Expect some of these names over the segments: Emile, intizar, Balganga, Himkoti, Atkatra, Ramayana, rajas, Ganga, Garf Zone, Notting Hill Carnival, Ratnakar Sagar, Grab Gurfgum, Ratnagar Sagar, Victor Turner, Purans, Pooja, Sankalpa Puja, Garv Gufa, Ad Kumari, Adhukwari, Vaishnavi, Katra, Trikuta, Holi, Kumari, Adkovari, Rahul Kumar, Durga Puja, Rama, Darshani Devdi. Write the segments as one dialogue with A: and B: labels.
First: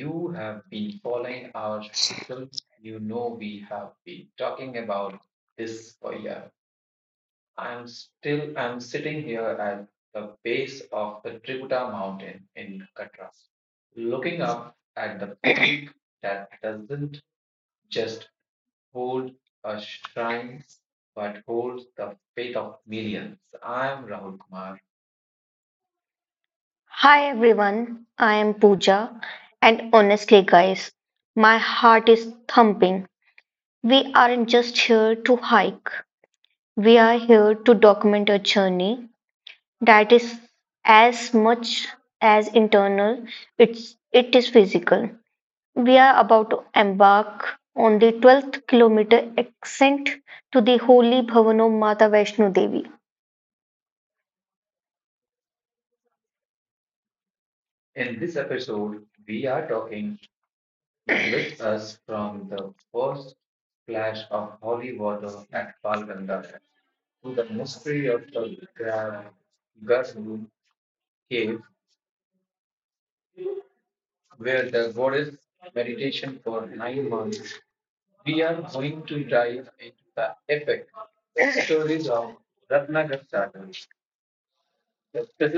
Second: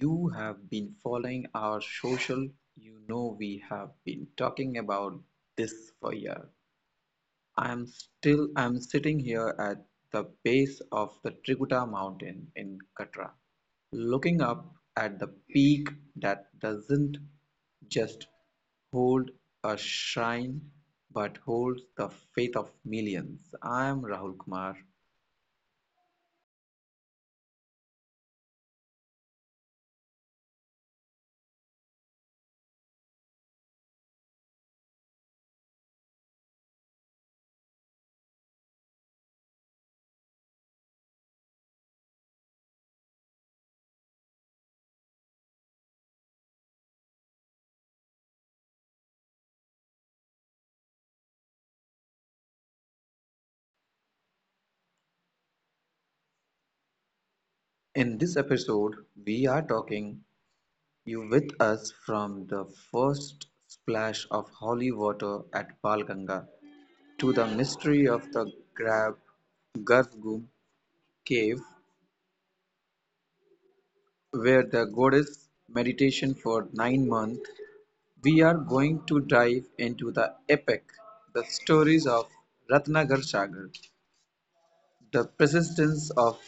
A: you have been following our social, you know we have been talking about this for years. I am sitting here at the base of the Trikuta mountain in Katra, looking up at the peak that doesn't just hold a shrine but holds the faith of millions. I am Rahul Kumar.
B: Hi everyone, I am Pooja, and honestly, guys, my heart is thumping. We aren't just here to hike, we are here to document a journey that is as much as internal, it is physical. We are about to embark on the 12th kilometer ascent to the holy Bhavano Mata Vaishno Devi.
A: In this episode, we are talking you with us from the first splash of holy water at Balganga to the mystery of the Grab Gurfgum cave where the goddess meditation for 9 months. We are going to dive into the epic, the stories of Ratnagar Sagar, the persistence of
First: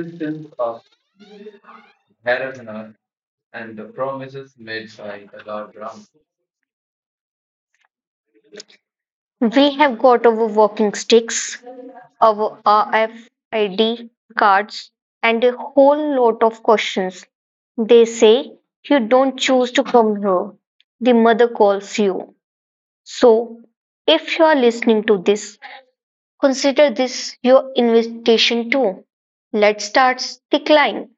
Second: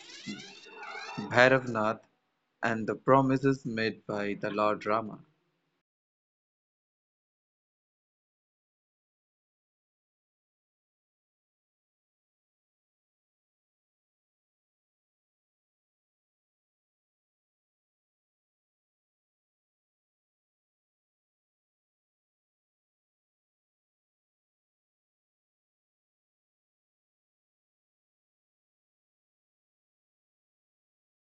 A: Bhairavnath and the promises made by the Lord Rama.
B: We have got our walking sticks, our RFID cards, and a whole lot of questions. They say you don't choose to come here. The mother calls you. So, if you are listening to this, consider this your invitation too. Let's start the climb.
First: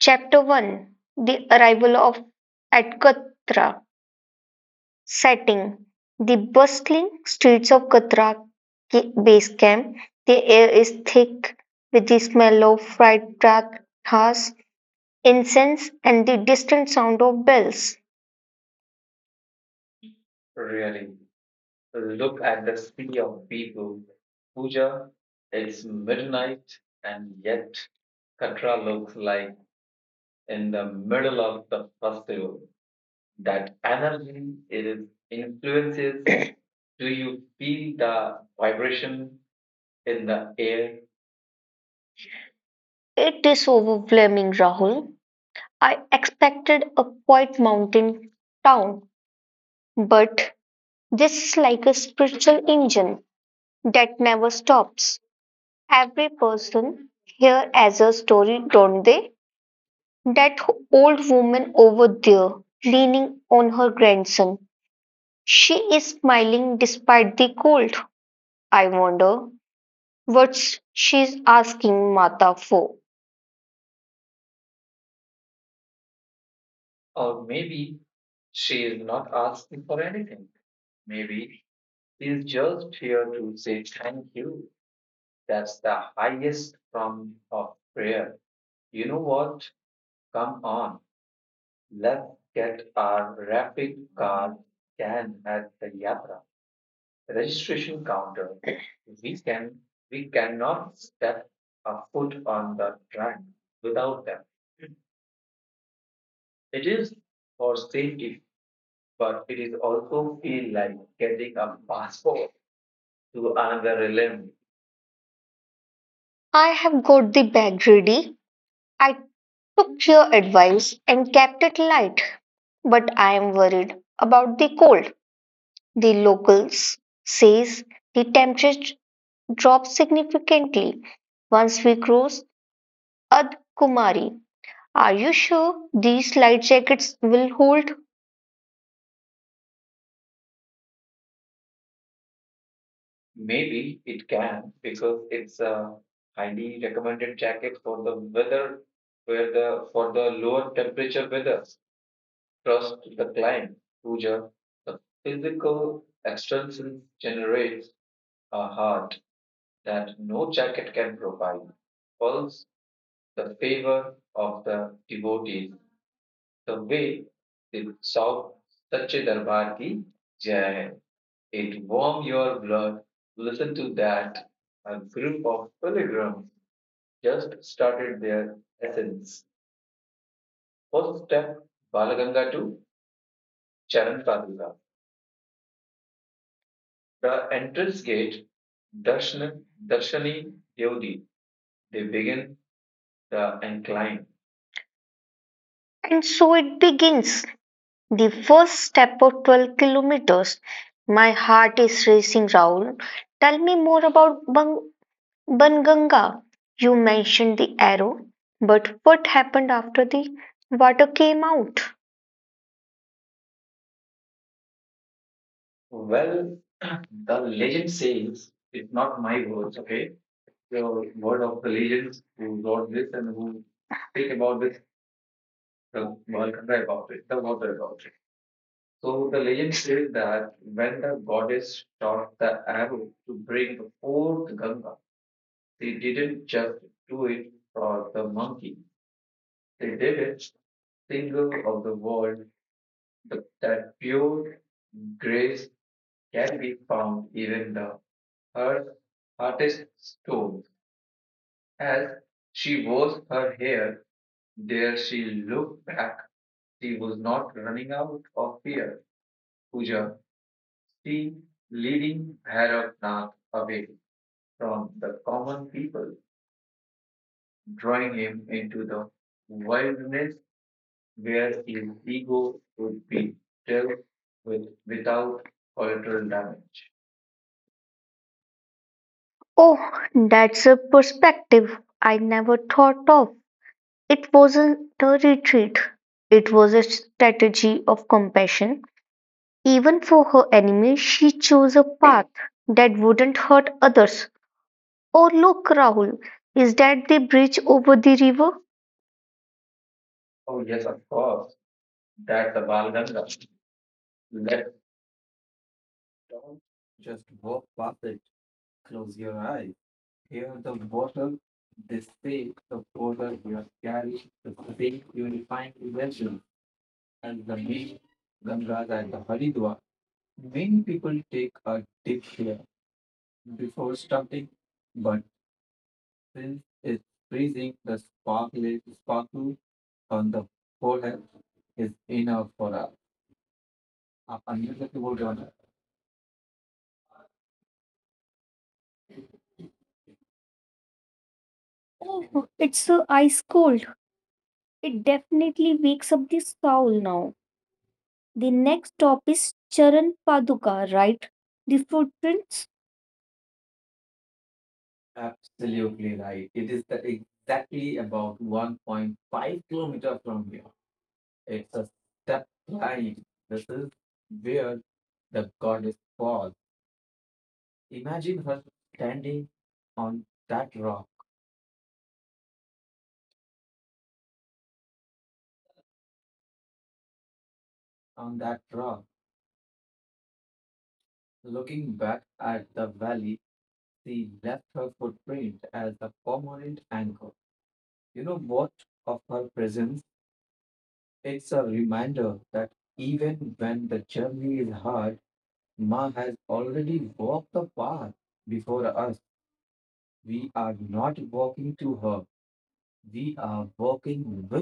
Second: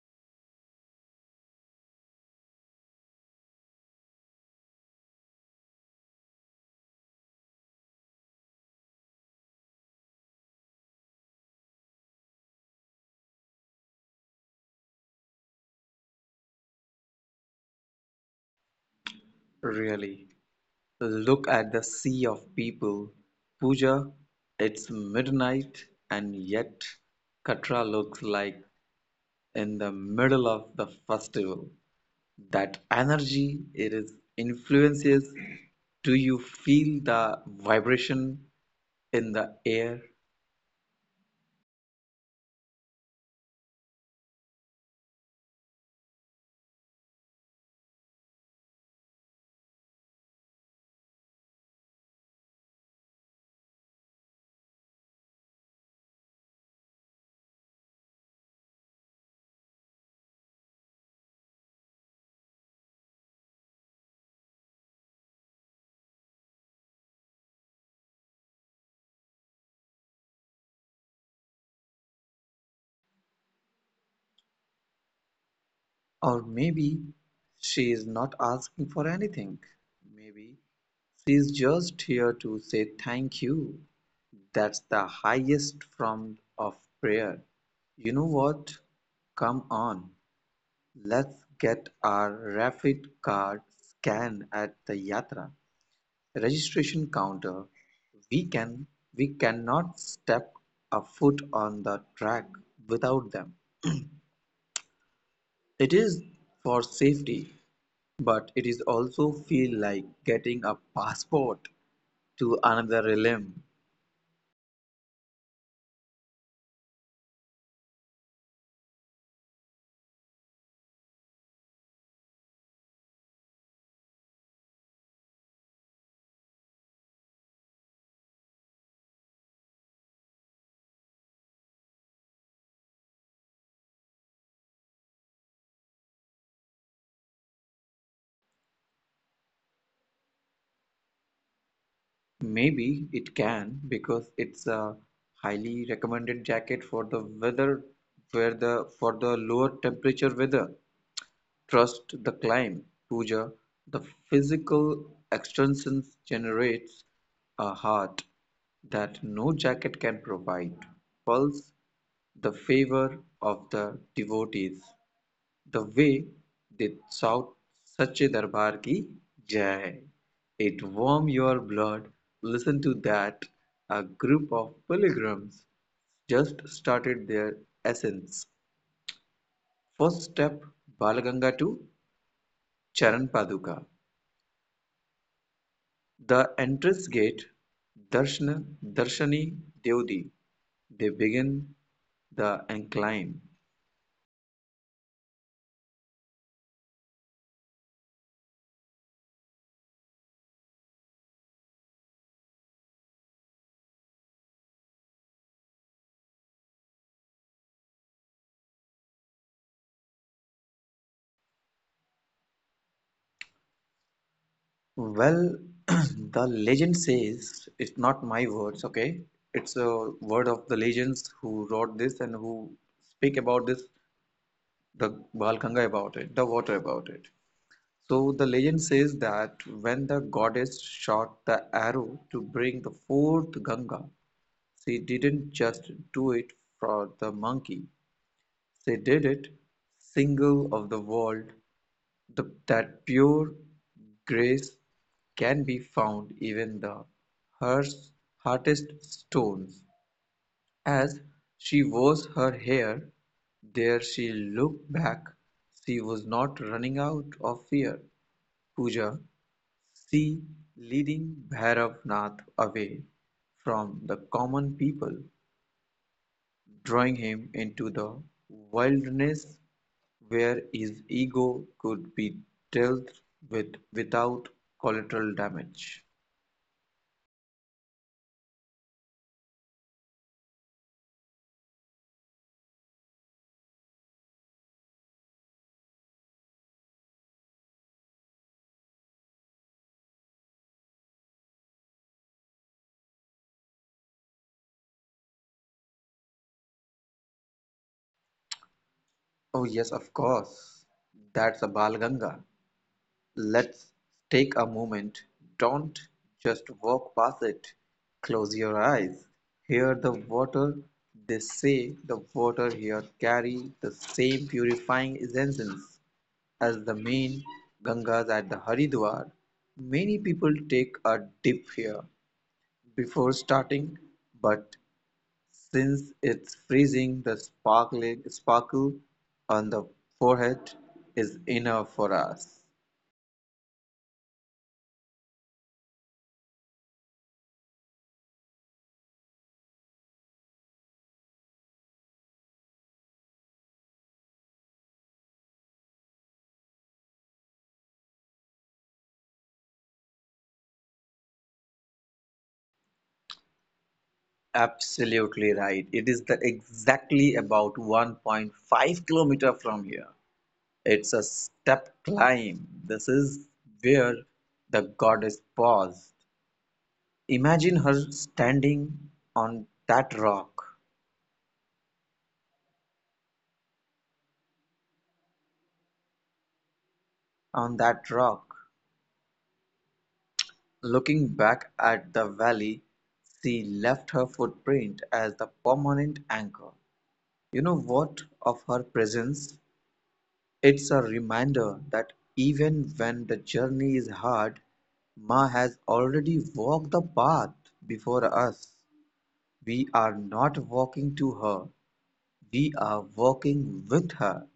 B: Chapter 1: The Arrival of Atkatra. Setting: the bustling streets of Katra base camp. The air is thick with the smell of fried pratas, incense, and the distant sound of bells.
A: Really, look at the sea of people. Pooja, it's midnight, and yet Katra looks like in the middle of the festival. That energy, it is influences. Do you feel the vibration in the air?
B: It is overwhelming, Rahul. I expected a quiet mountain town, but this is like a spiritual engine that never stops. Every person here has a story, don't they? That old woman over there, leaning on her grandson. She is smiling despite the cold. I wonder what she's asking Mata for.
A: Or maybe she is not asking for anything. Maybe she is just here to say thank you. That's the highest form of prayer. You know what? Come on, let's get our rapid card scan at the Yatra registration counter. We can we cannot step a foot on the track without them. It is for safety, but it is also feel like getting a passport to another realm.
B: I have got the bag ready. I took your advice and kept it light, but I am worried about the cold. The locals says the temperature drops significantly once we cross Ad Kumari. Are you sure these light jackets will hold?
A: Maybe it can because it's a highly recommended jacket for the weather where the for the lower temperature weather. Trust the climb, puja, the physical extensions generates a heart that no jacket can provide. Pulse, the favor of the devotees, the way they shout Sache Darbar ki Jai. It warms your blood. Listen to that. A group of pilgrims just started their ascent. First step, Balaganga to Charan Paduka, the entrance gate Darshana, Darshani Devdi. They begin the incline.
B: And so it begins. The first step of 12 kilometers. My heart is racing, Raul. Tell me more about Banganga. You mentioned the arrow, but what happened after the water came out?
A: Well, the legend says it's not my words, okay? It's a word of the legends who wrote this and who speak about this, the Balkhanga about it, the water about it. So the legend says that when the goddess shot the arrow to bring the fourth Ganga, she didn't just do it for the monkey, she did it single of the world the, that pure grace can be found even the hearse, hardest stones. As she was her hair, there she looked back. She was not running out of fear. Puja, she leading Bhairavath away from the common people, drawing him into the wilderness where his ego could be dealt with without collateral damage.
B: Oh, that's a perspective I never thought of. It wasn't a retreat, it was a strategy of compassion. Even for her enemies, she chose a path that wouldn't hurt others. Oh, look, Rahul, is that the bridge over the river?
A: Oh, yes, of course. That's a Bal Ganga. Let's take a moment. Don't just walk past it. Close your eyes. Hear the water. They say the water here carry the same purifying essence as the main Gangas at the Haridwar, many people take a dip here before starting, but since it's freezing, the sparkling sparkle on the forehead is enough for us.
B: Oh, it's so ice cold. It definitely wakes up the soul now. The next stop is Charan Paduka, right? The footprints?
A: Absolutely right. It is the exactly about 1.5 km kilometer from here. It's a step climb. This is where the goddess paused. Imagine her standing on that rock, on that rock, looking back at the valley. She left her footprint as the permanent anchor. You know what of her presence? It's a reminder that even when the journey is hard, Ma has already walked the path before us. We are not walking to her, we are walking with her.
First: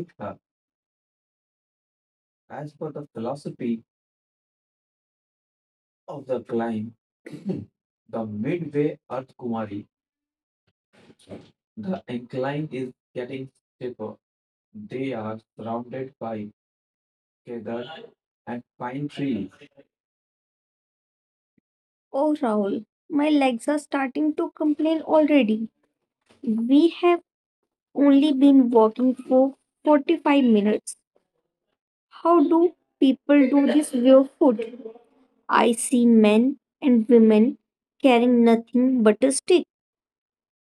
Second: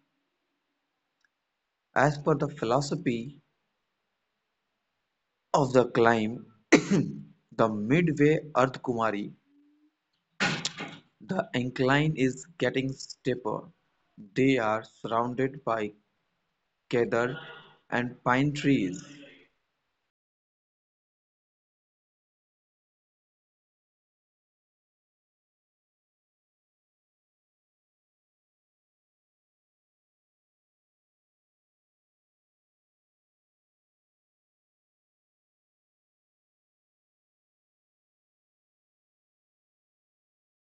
A: As per the philosophy of the climb, the midway Earth Kumari, the incline is getting steeper. They are surrounded by cedar and pine trees.
B: Oh, Rahul, my legs are starting to complain already. We have only been walking for 45 minutes. How do people do this barefoot? I see men and women carrying nothing but a stick,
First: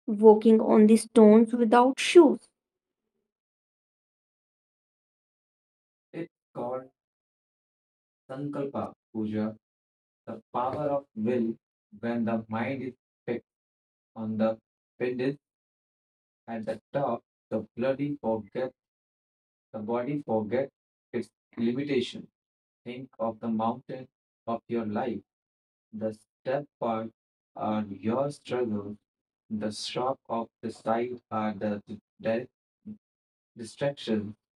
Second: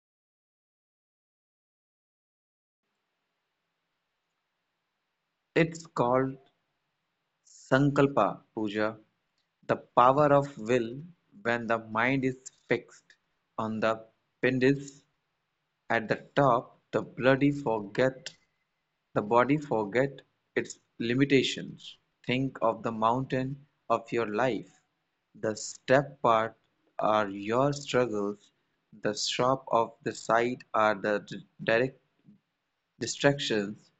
B: walking on the stones without shoes.
A: It's called Sankalpa Puja, the power of will when the mind is fixed on the pinnacle at the top, the body forgets its limitations. Think of the mountain of your life. The step path are your struggles. The shop of the side are the direct distractions.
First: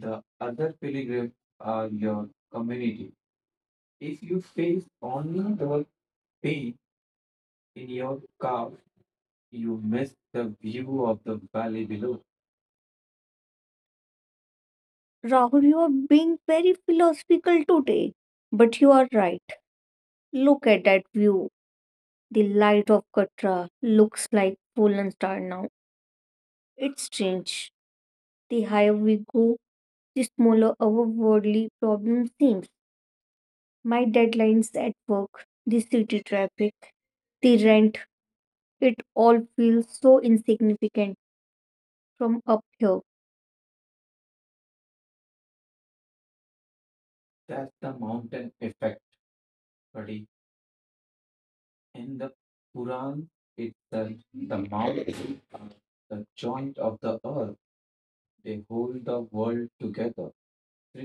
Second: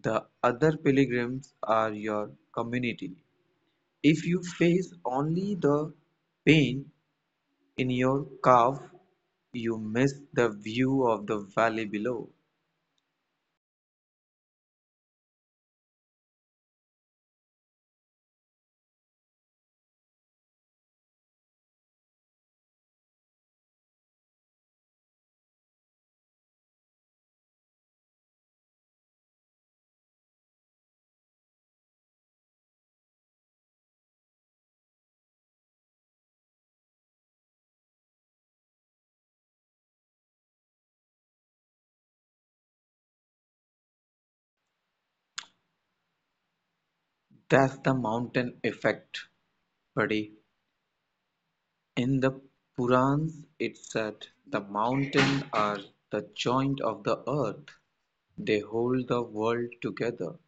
A: The other pilgrims are your community. If you face only the pain in your calf, you miss the view of the valley below.
B: Rahul, you are being very philosophical today, but you are right. Look at that view. The light of Katra looks like fallen star now. It's strange. The higher we go, the smaller our worldly problem seems. My deadlines at work, the city traffic, the rent, it all feels so insignificant from up here.
A: That's the mountain effect, buddy. In the Purans it said, the mountains are the joint of the earth. They hold the world together.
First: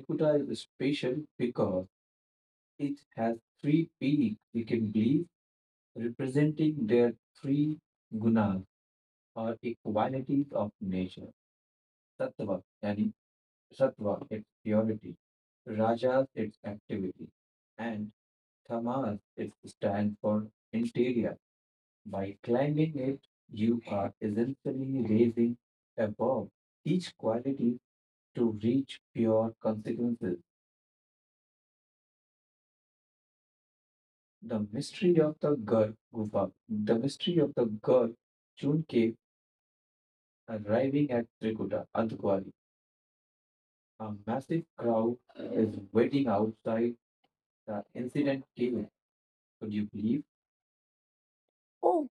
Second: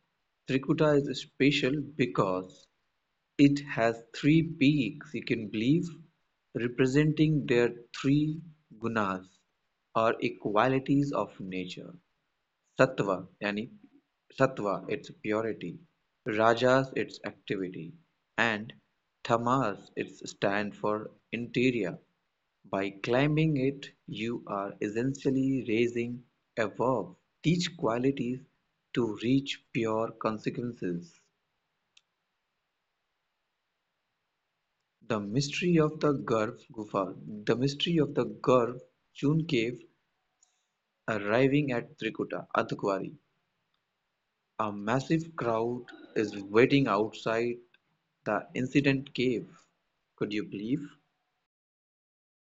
A: Trikuta is special because it has three peaks, you can believe, representing their three gunas or equalities of nature. Sattva yani sattva its purity, rajas its activity, and tamas its stand for interior. By climbing it, you are essentially raising above these qualities to reach pure consequences. The mystery of the Garv Gufa, the mystery of the Garv June cave, arriving at Trikuta, Adhukwari. A massive crowd is waiting outside the incident cave. Could you believe?
B: Oh,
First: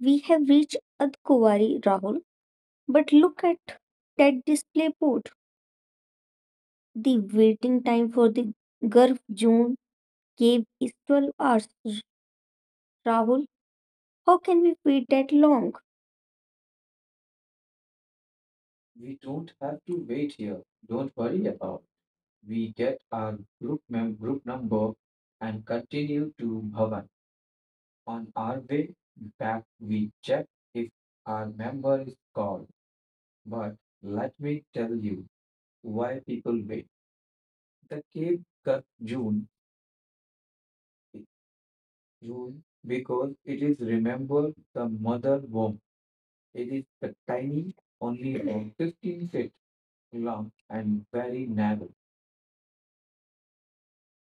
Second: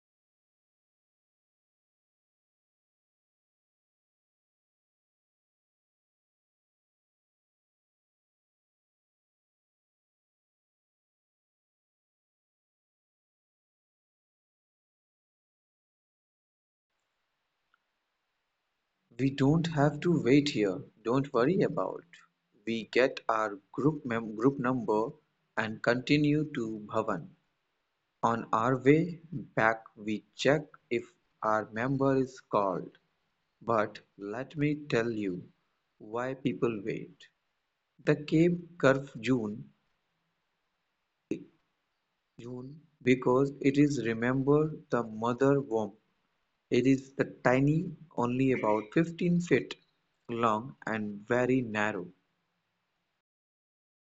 B: we have reached Adkovari, Rahul. But look at that display board. The waiting time for the Garf Zone cave is 12 hours. Rahul, how can we wait that long?
A: We don't have to wait here. Don't worry about. We get our group number and continue to Bhavan. On our way back, we check if our member is called. But let me tell you why people wait. The cave curve June because it is remember the mother womb. It is the tiny, only about 15 feet long and very narrow.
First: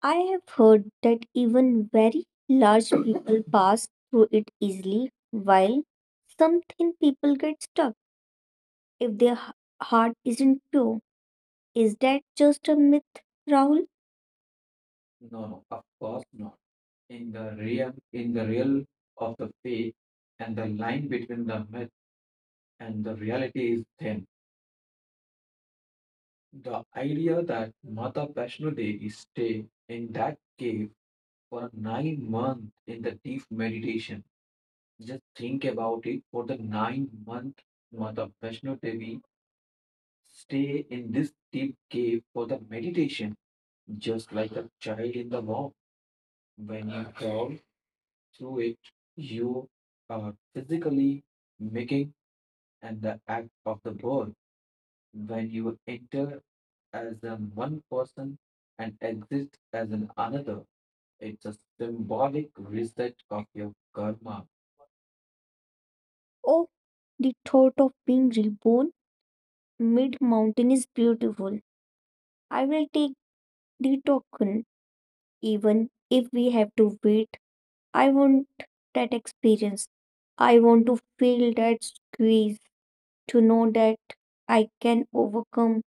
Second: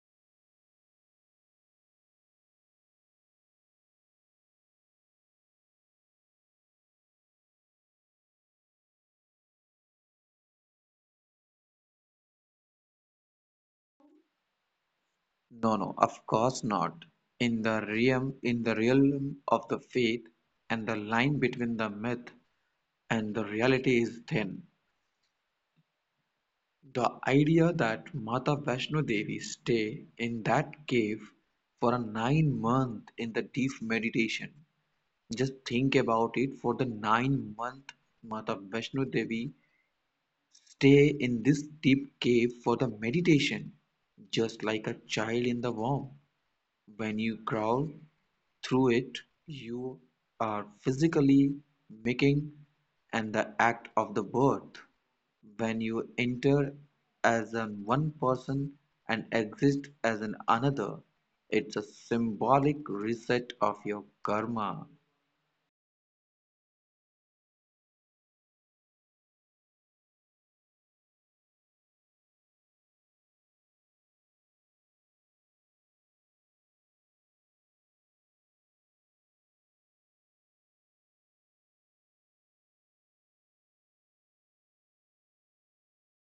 B: I have heard that even very large people pass through it easily, while some thin people get stuck if their heart isn't pure. Is that just a myth, Rahul?
A: No, no, of course not. In the realm of the faith, and the line between the myth and the reality is thin. The idea that Mata Vaishno Devi stay in that cave for a 9 months in the deep meditation. Just think about it for the 9 months Mata Vaishno Devi stay in this deep cave for the meditation, just like a child in the womb. When you crawl through it, you are physically making and the act of the birth. When you enter as an one person and exit as an another, it's a symbolic reset of your karma.
B: Oh, the thought of being reborn mid mountain is beautiful. I will take the token even if we have to wait. I want that experience. I want to feel that squeeze, to know that I can overcome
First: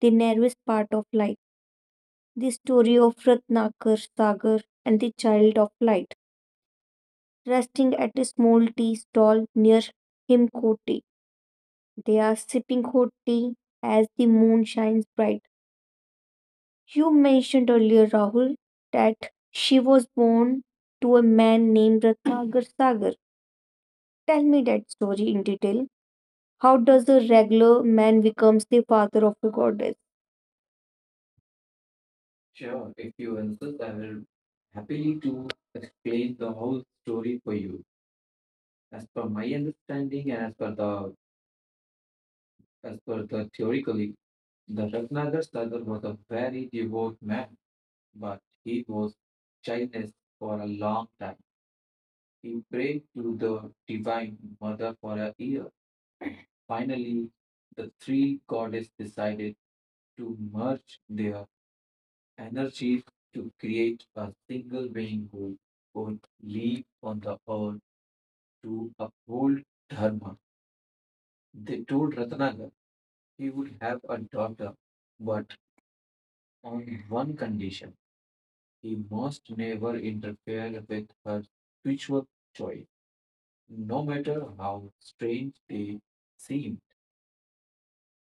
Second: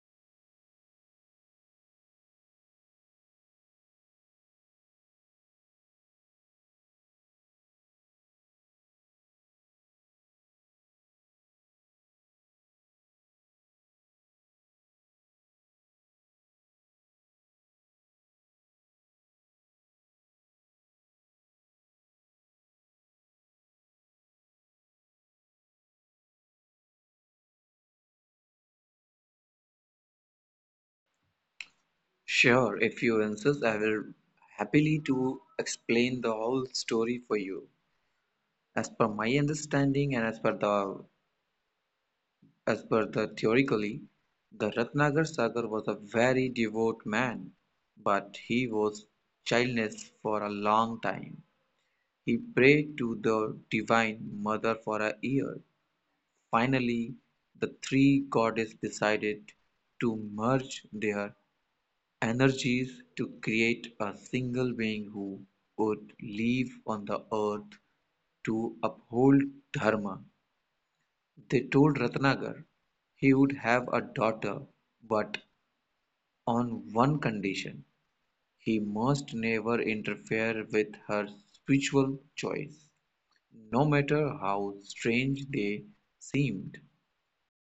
B: the nervous part of life. The story of Ratnakar Sagar and the Child of Light, resting at a small tea stall near Himkoti. They are sipping hot tea as the moon shines brightly. You mentioned earlier, Rahul, that she was born to a man named Ratnagar Sagar. Tell me that story in detail. How does a regular man becomes the father of a goddess?
A: Sure, if you insist, I will happily to explain the whole story for you. As per my understanding and as per the theoretically, the Ratnagar Sagar was a very devout man, but he was childless for a long time. He prayed to the divine mother for a year. Finally, the three goddesses decided to merge their energies to create a single being who would live on the earth to uphold dharma. They told Ratnagar he would have a daughter but on one condition: he must never interfere with her spiritual choice, no matter how strange they seemed.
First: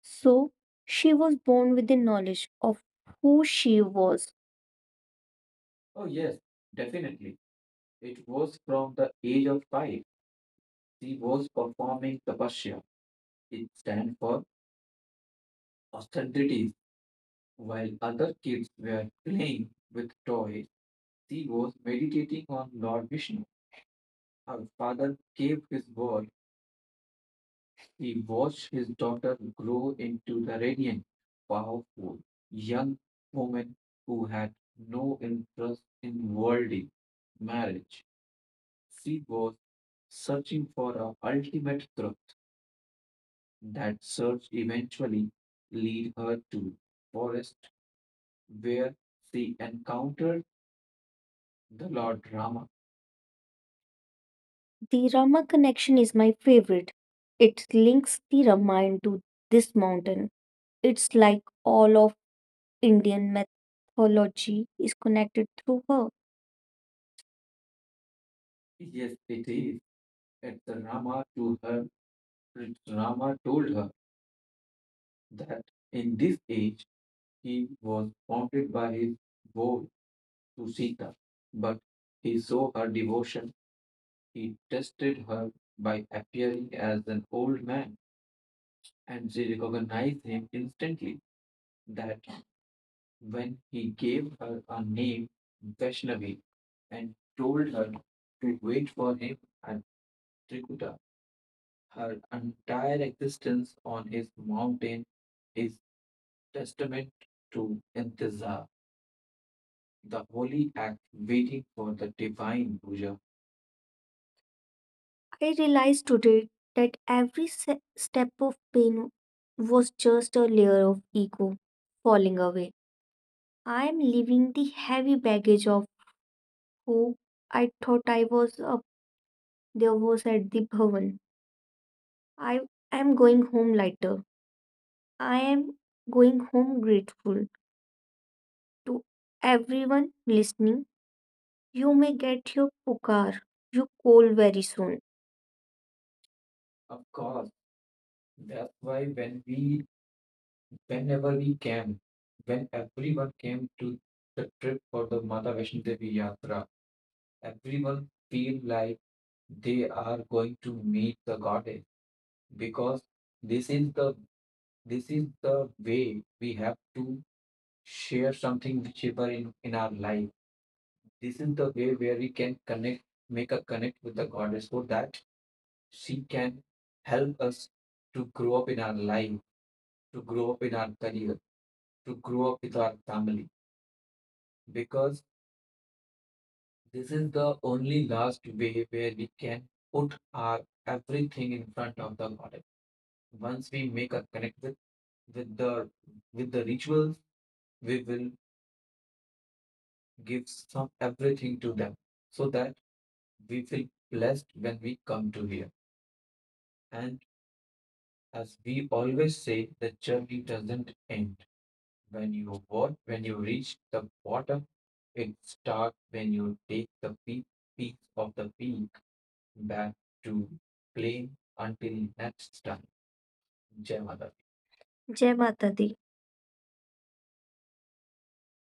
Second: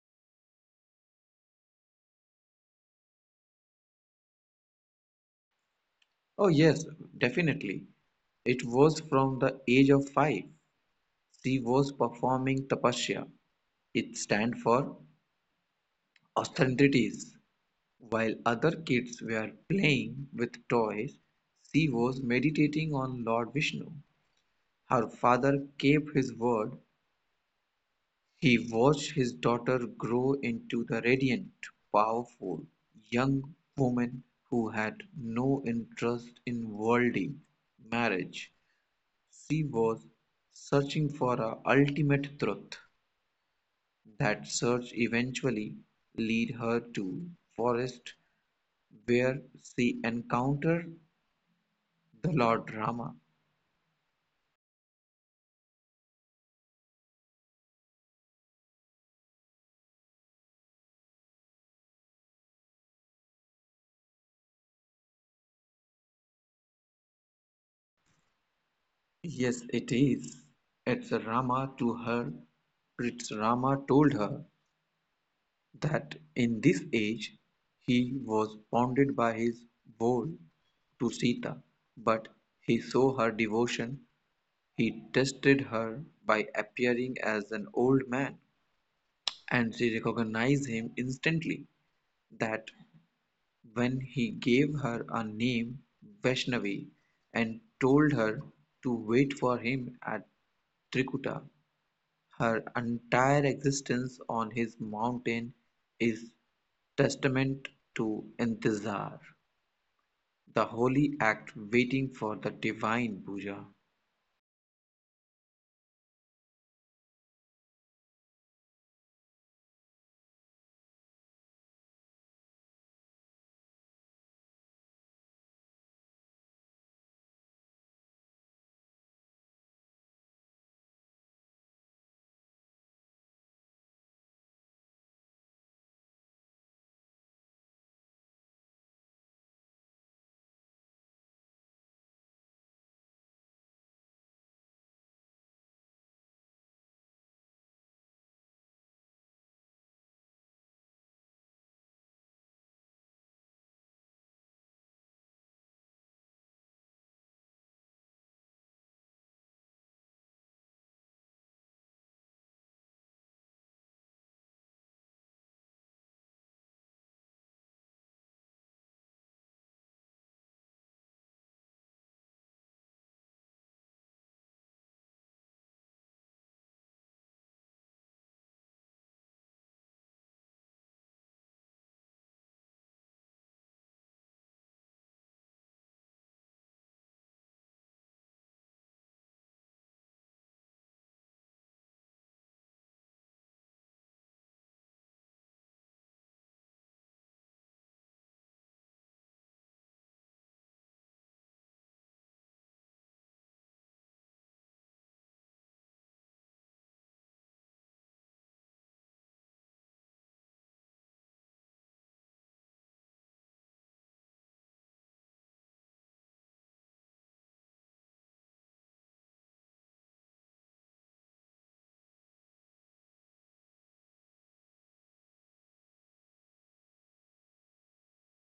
B: So, she was born with the knowledge of who she was.
A: Oh, yes, definitely. It was from the age of 5. She was performing tapasya. It stands for austerities. While other kids were playing with toys, she was meditating on Lord Vishnu. Her father kept his word. He watched his daughter grow into the radiant, powerful young woman who had no interest in worldly marriage. She was searching for a ultimate truth. That search eventually led her to forest where she encountered the Lord Rama.
B: The Rama connection is my favorite. It links the Ramayana to this mountain. It's like all of Indian mythology is connected through her.
A: Yes, it is. It's Rama to her. It's Rama told her that in this age he was bounded by his vow to Sita, but he saw her devotion. He tested her by appearing as an old man, and she recognized him instantly. That when he gave her a name, Vaishnavi, and told her to wait for him at Trikuta, her entire existence on his mountain is testament to intizar, the holy act waiting for the divine puja.
B: I realized today that every step of pain was just a layer of ego falling away. I am leaving the heavy baggage of who I thought I was up there was at the bhavan. I am going home lighter. I am going home grateful to everyone listening. You may get your pukar, you call very soon. Jai Mata Di.